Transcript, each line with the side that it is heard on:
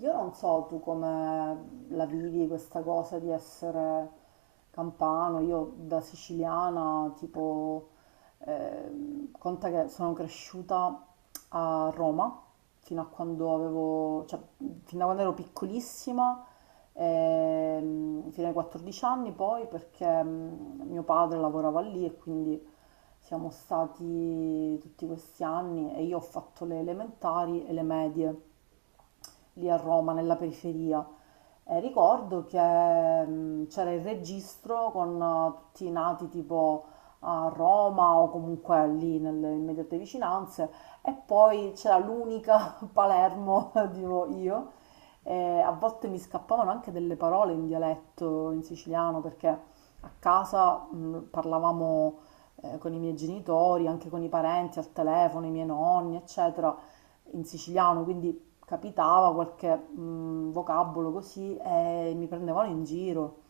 right: Io non so tu come la vivi questa cosa di essere campano. Io da siciliana, tipo, conta che sono cresciuta a Roma fino a quando avevo, cioè, fin da quando ero piccolissima, fino ai 14 anni poi, perché mio padre lavorava lì e quindi siamo stati tutti questi anni e io ho fatto le elementari e le medie lì a Roma, nella periferia. E ricordo che c'era il registro con tutti i nati tipo a Roma o comunque lì nelle immediate vicinanze, e poi c'era l'unica Palermo, dico io. E a volte mi scappavano anche delle parole in dialetto, in siciliano, perché a casa parlavamo con i miei genitori, anche con i parenti al telefono, i miei nonni, eccetera, in siciliano, quindi capitava qualche vocabolo così e mi prendevano in giro,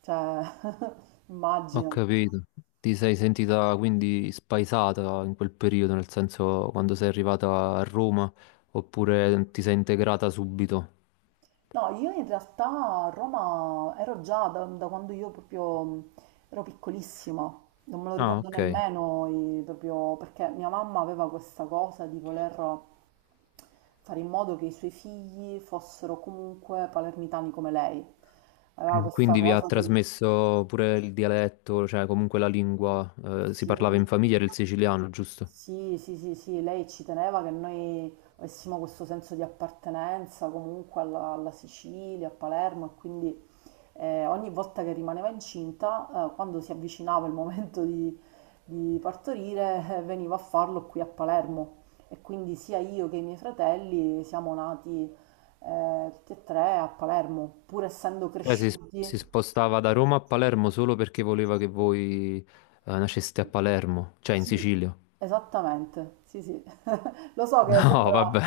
right: cioè,
left: Ho
right: immagino.
left: capito. Ti sei sentita quindi spaesata in quel periodo, nel senso quando sei arrivata a Roma, oppure ti sei integrata subito?
right: No, io in realtà a Roma ero già da quando io proprio ero piccolissima, non me lo
left: Ah,
right: ricordo
left: ok.
right: nemmeno proprio perché mia mamma aveva questa cosa di voler fare in modo che i suoi figli fossero comunque palermitani come lei. Aveva questa
left: Quindi vi ha
right: cosa del...
left: trasmesso pure il dialetto, cioè comunque la lingua, si parlava in famiglia, era il siciliano, giusto?
right: Sì, sì, sì, sì, lei ci teneva che noi avessimo questo senso di appartenenza comunque alla Sicilia, a Palermo e quindi ogni volta che rimaneva incinta, quando si avvicinava il momento di partorire, veniva a farlo qui a Palermo, e quindi sia io che i miei fratelli siamo nati tutti e tre a Palermo, pur essendo
left: Cioè si
right: cresciuti.
left: spostava da Roma a Palermo solo perché voleva che voi, nasceste a Palermo, cioè in
right: Sì,
left: Sicilia.
right: esattamente, sì, sì. Lo so che
left: No,
right: sembra
left: vabbè.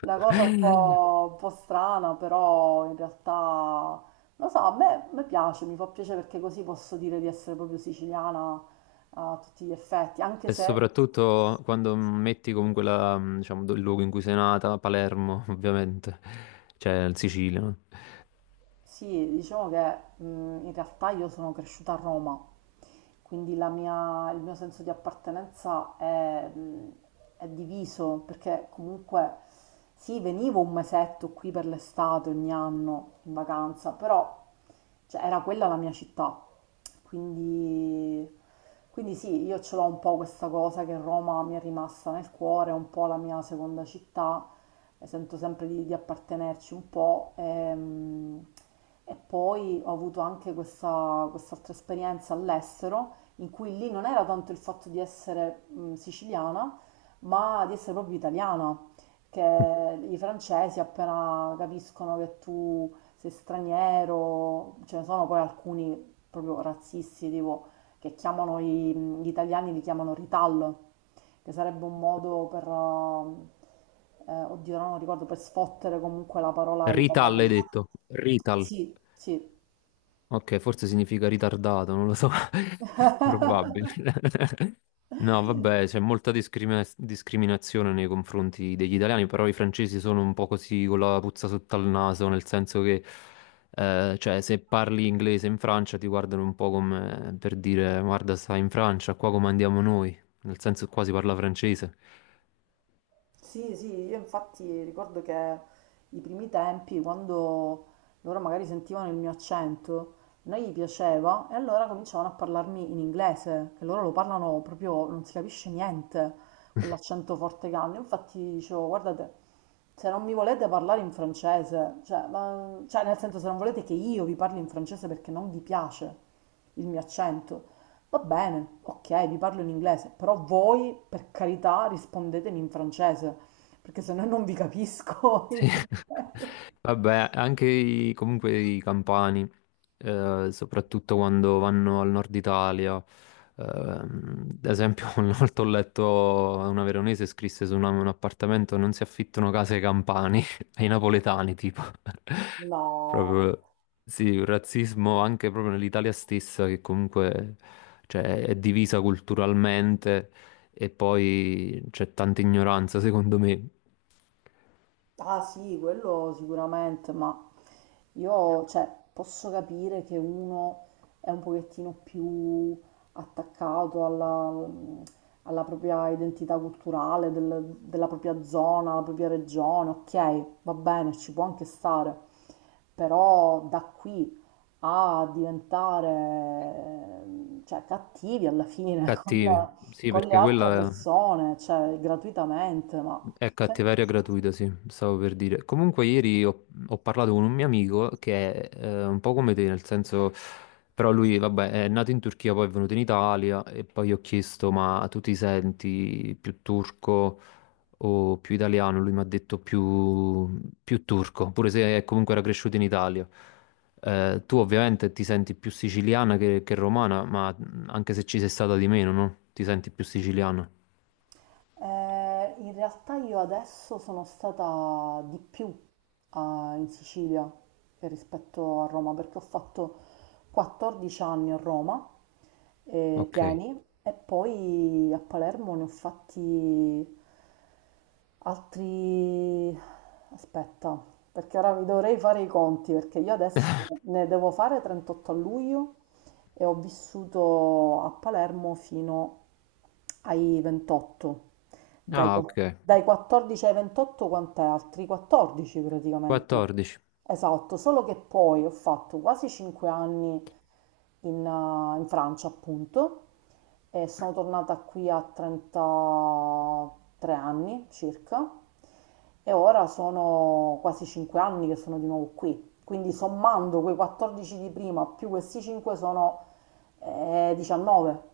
right: una cosa un po' strana, però in realtà, lo so, a me piace, mi fa piacere perché così posso dire di essere proprio siciliana a tutti gli effetti, anche
left: E
right: se,
left: soprattutto quando metti comunque la, diciamo, il luogo in cui sei nata, Palermo, ovviamente, cioè in Sicilia, no?
right: sì, diciamo che in realtà io sono cresciuta a Roma, quindi il mio senso di appartenenza è diviso, perché comunque sì, venivo un mesetto qui per l'estate ogni anno in vacanza, però cioè, era quella la mia città, quindi, quindi sì, io ce l'ho un po' questa cosa che Roma mi è rimasta nel cuore, è un po' la mia seconda città. Sento sempre di appartenerci un po'. E poi ho avuto anche questa, quest'altra esperienza all'estero, in cui lì non era tanto il fatto di essere siciliana, ma di essere proprio italiana, che i francesi appena capiscono che tu sei straniero, ce ne sono poi alcuni proprio razzisti, tipo, che chiamano gli italiani, li chiamano ritallo, che sarebbe un modo per, oddio, no, non ricordo, per sfottere comunque la parola
left: Rital
right: italiana.
left: hai detto? Rital.
right: Sì, sì.
left: Ok, forse significa ritardato, non lo so. Probabile. No, vabbè, c'è molta discriminazione nei confronti degli italiani, però i francesi sono un po' così con la puzza sotto al naso, nel senso che, cioè, se parli inglese in Francia ti guardano un po' come per dire, guarda, stai in Francia, qua come andiamo noi, nel senso che qua si parla francese.
right: Sì, sì, io infatti ricordo che i primi tempi, quando loro magari sentivano il mio accento, a noi gli piaceva e allora cominciavano a parlarmi in inglese, che loro lo parlano proprio, non si capisce niente con l'accento forte che hanno. Infatti dicevo, guardate, se non mi volete parlare in francese, cioè, cioè nel senso, se non volete che io vi parli in francese perché non vi piace il mio accento, va bene, ok, vi parlo in inglese, però voi, per carità, rispondetemi in francese, perché se no non vi capisco.
left: Sì.
right: In inglese.
left: Vabbè, anche comunque i campani, soprattutto quando vanno al nord Italia. Ehm, ad esempio, una volta ho letto una veronese scrisse su un appartamento: non si affittano case ai campani, ai napoletani, tipo.
right: No,
left: Proprio sì, un razzismo anche proprio nell'Italia stessa, che comunque cioè, è divisa culturalmente e poi c'è tanta ignoranza, secondo me.
right: ah sì, quello sicuramente, ma io, cioè, posso capire che uno è un pochettino più attaccato alla propria identità culturale, della propria zona, la propria regione, ok, va bene, ci può anche stare, però da qui a diventare, cioè, cattivi alla fine
left: Cattivi, sì,
right: con le
left: perché
right: altre
left: quella
right: persone, cioè, gratuitamente, ma...
left: è
right: se-
left: cattiveria gratuita, sì, stavo per dire. Comunque ieri ho parlato con un mio amico che è un po' come te, nel senso, però lui, vabbè, è nato in Turchia, poi è venuto in Italia e poi gli ho chiesto, ma tu ti senti più turco o più italiano? Lui mi ha detto più turco, pure se comunque era cresciuto in Italia. Tu ovviamente ti senti più siciliana che romana, ma anche se ci sei stata di meno, no? Ti senti più siciliana.
right: In realtà io adesso sono stata di più in Sicilia che rispetto a Roma perché ho fatto 14 anni a Roma,
left: Ok.
right: pieni, e poi a Palermo ne ho fatti altri... Aspetta, perché ora vi dovrei fare i conti, perché io adesso ne devo fare 38 a luglio e ho vissuto a Palermo fino ai 28. Dai,
left: Ah, ok.
right: dai 14 ai 28 quant'è? Altri 14 praticamente.
left: 14,
right: Esatto, solo che poi ho fatto quasi 5 anni in, in Francia, appunto, e sono tornata qui a 33 anni circa e ora sono quasi 5 anni che sono di nuovo qui. Quindi sommando quei 14 di prima più questi 5 sono 19.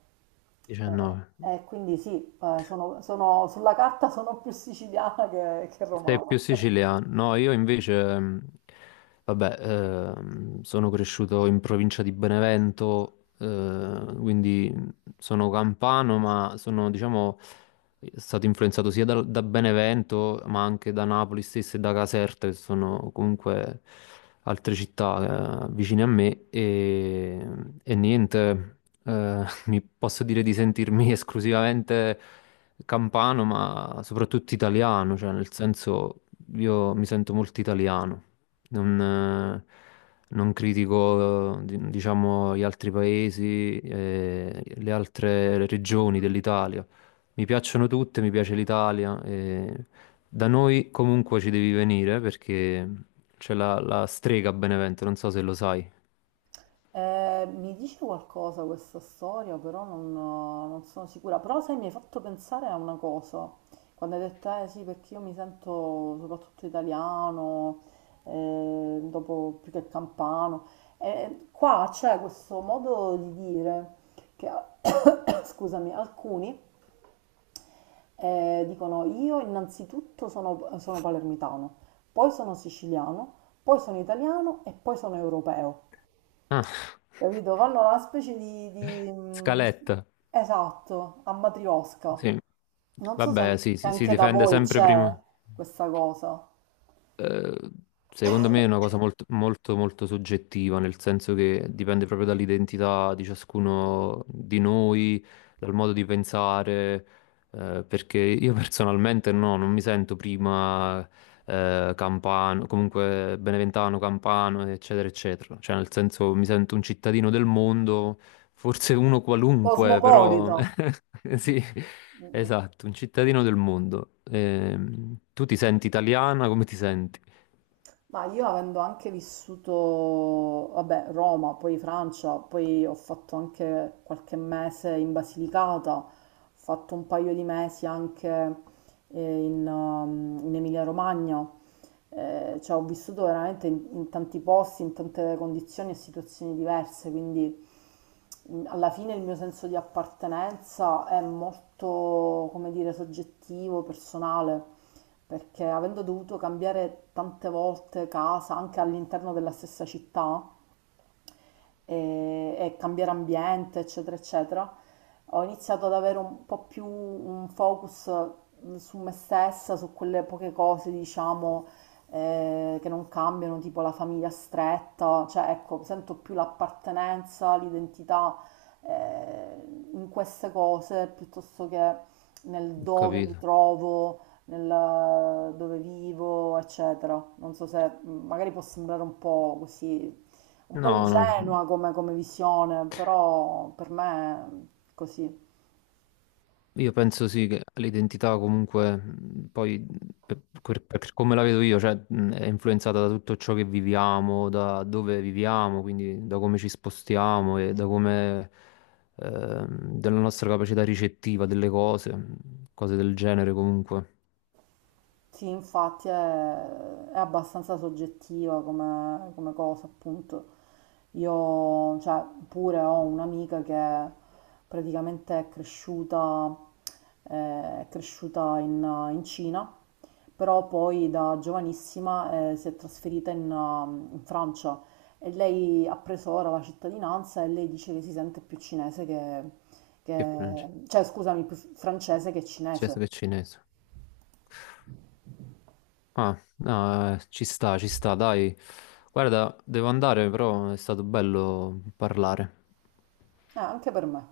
left: 19.
right: E quindi sì, sulla carta sono più siciliana che
left: Sei
right: romana.
left: più siciliano. No, io invece, vabbè, sono cresciuto in provincia di Benevento, quindi sono campano, ma sono, diciamo, è stato influenzato sia da, Benevento, ma anche da Napoli stessa e da Caserta, che sono comunque altre città vicine a me. E niente, mi posso dire di sentirmi esclusivamente campano, ma soprattutto italiano, cioè nel senso io mi sento molto italiano. Non, eh, Non critico, diciamo, gli altri paesi, le altre regioni dell'Italia. Mi piacciono tutte, mi piace l'Italia. E da noi comunque ci devi venire perché c'è la strega a Benevento, non so se lo sai.
right: Mi dice qualcosa questa storia, però non, non sono sicura. Però sai, mi hai fatto pensare a una cosa. Quando hai detto, eh sì, perché io mi sento soprattutto italiano, dopo più che campano. Qua c'è questo modo di dire che, scusami, alcuni dicono io innanzitutto sono, sono palermitano, poi sono siciliano, poi sono italiano e poi sono europeo,
left: Ah,
right: capito? Fanno una specie
left: scaletta.
right: esatto, a matriosca.
left: Sì.
right: Non so se,
left: Vabbè, sì,
right: se
left: sì, si
right: anche da
left: difende
right: voi
left: sempre
right: c'è
left: prima.
right: questa cosa.
left: Eh, secondo me è una cosa molto, molto, molto soggettiva, nel senso che dipende proprio dall'identità di ciascuno di noi, dal modo di pensare, perché io personalmente no, non mi sento prima campano, comunque beneventano, campano, eccetera, eccetera. Cioè, nel senso, mi sento un cittadino del mondo, forse uno qualunque, però
right: Cosmopolita.
left: sì,
right: Mm, mm.
left: esatto, un cittadino del mondo. Tu ti senti italiana? Come ti senti?
right: Ma io avendo anche vissuto, vabbè, Roma, poi Francia, poi ho fatto anche qualche mese in Basilicata, ho fatto un paio di mesi anche in, in Emilia-Romagna. Eh, cioè ho vissuto veramente in, in tanti posti, in tante condizioni e situazioni diverse, quindi alla fine il mio senso di appartenenza è molto, come dire, soggettivo, personale, perché avendo dovuto cambiare tante volte casa, anche all'interno della stessa città, e cambiare ambiente, eccetera, eccetera, ho iniziato ad avere un po' più un focus su me stessa, su quelle poche cose, diciamo, che non cambiano, tipo la famiglia stretta, cioè ecco, sento più l'appartenenza, l'identità eh, in queste cose piuttosto che nel
left: Ho
right: dove mi
left: capito.
right: trovo, nel dove vivo, eccetera. Non so se magari può sembrare un po' così un po'
left: No, no.
right: ingenua come, come visione, però per me è così.
left: Io penso sì che l'identità comunque poi per come la vedo io, cioè, è influenzata da tutto ciò che viviamo, da dove viviamo, quindi da come ci spostiamo e da come della nostra capacità ricettiva delle cose, cose del genere comunque.
right: Sì, infatti è abbastanza soggettiva come, come cosa, appunto. Io, cioè, pure ho un'amica che praticamente eh, è cresciuta in, in Cina, però poi da giovanissima, si è trasferita in, in Francia, e lei ha preso ora la cittadinanza e lei dice che si sente più cinese che,
left: Che francese?
right: cioè, scusami, più francese che
left: Cinese.
right: cinese.
left: Che cinese? Ah, no, ci sta, dai. Guarda, devo andare, però è stato bello parlare.
right: Anche per me.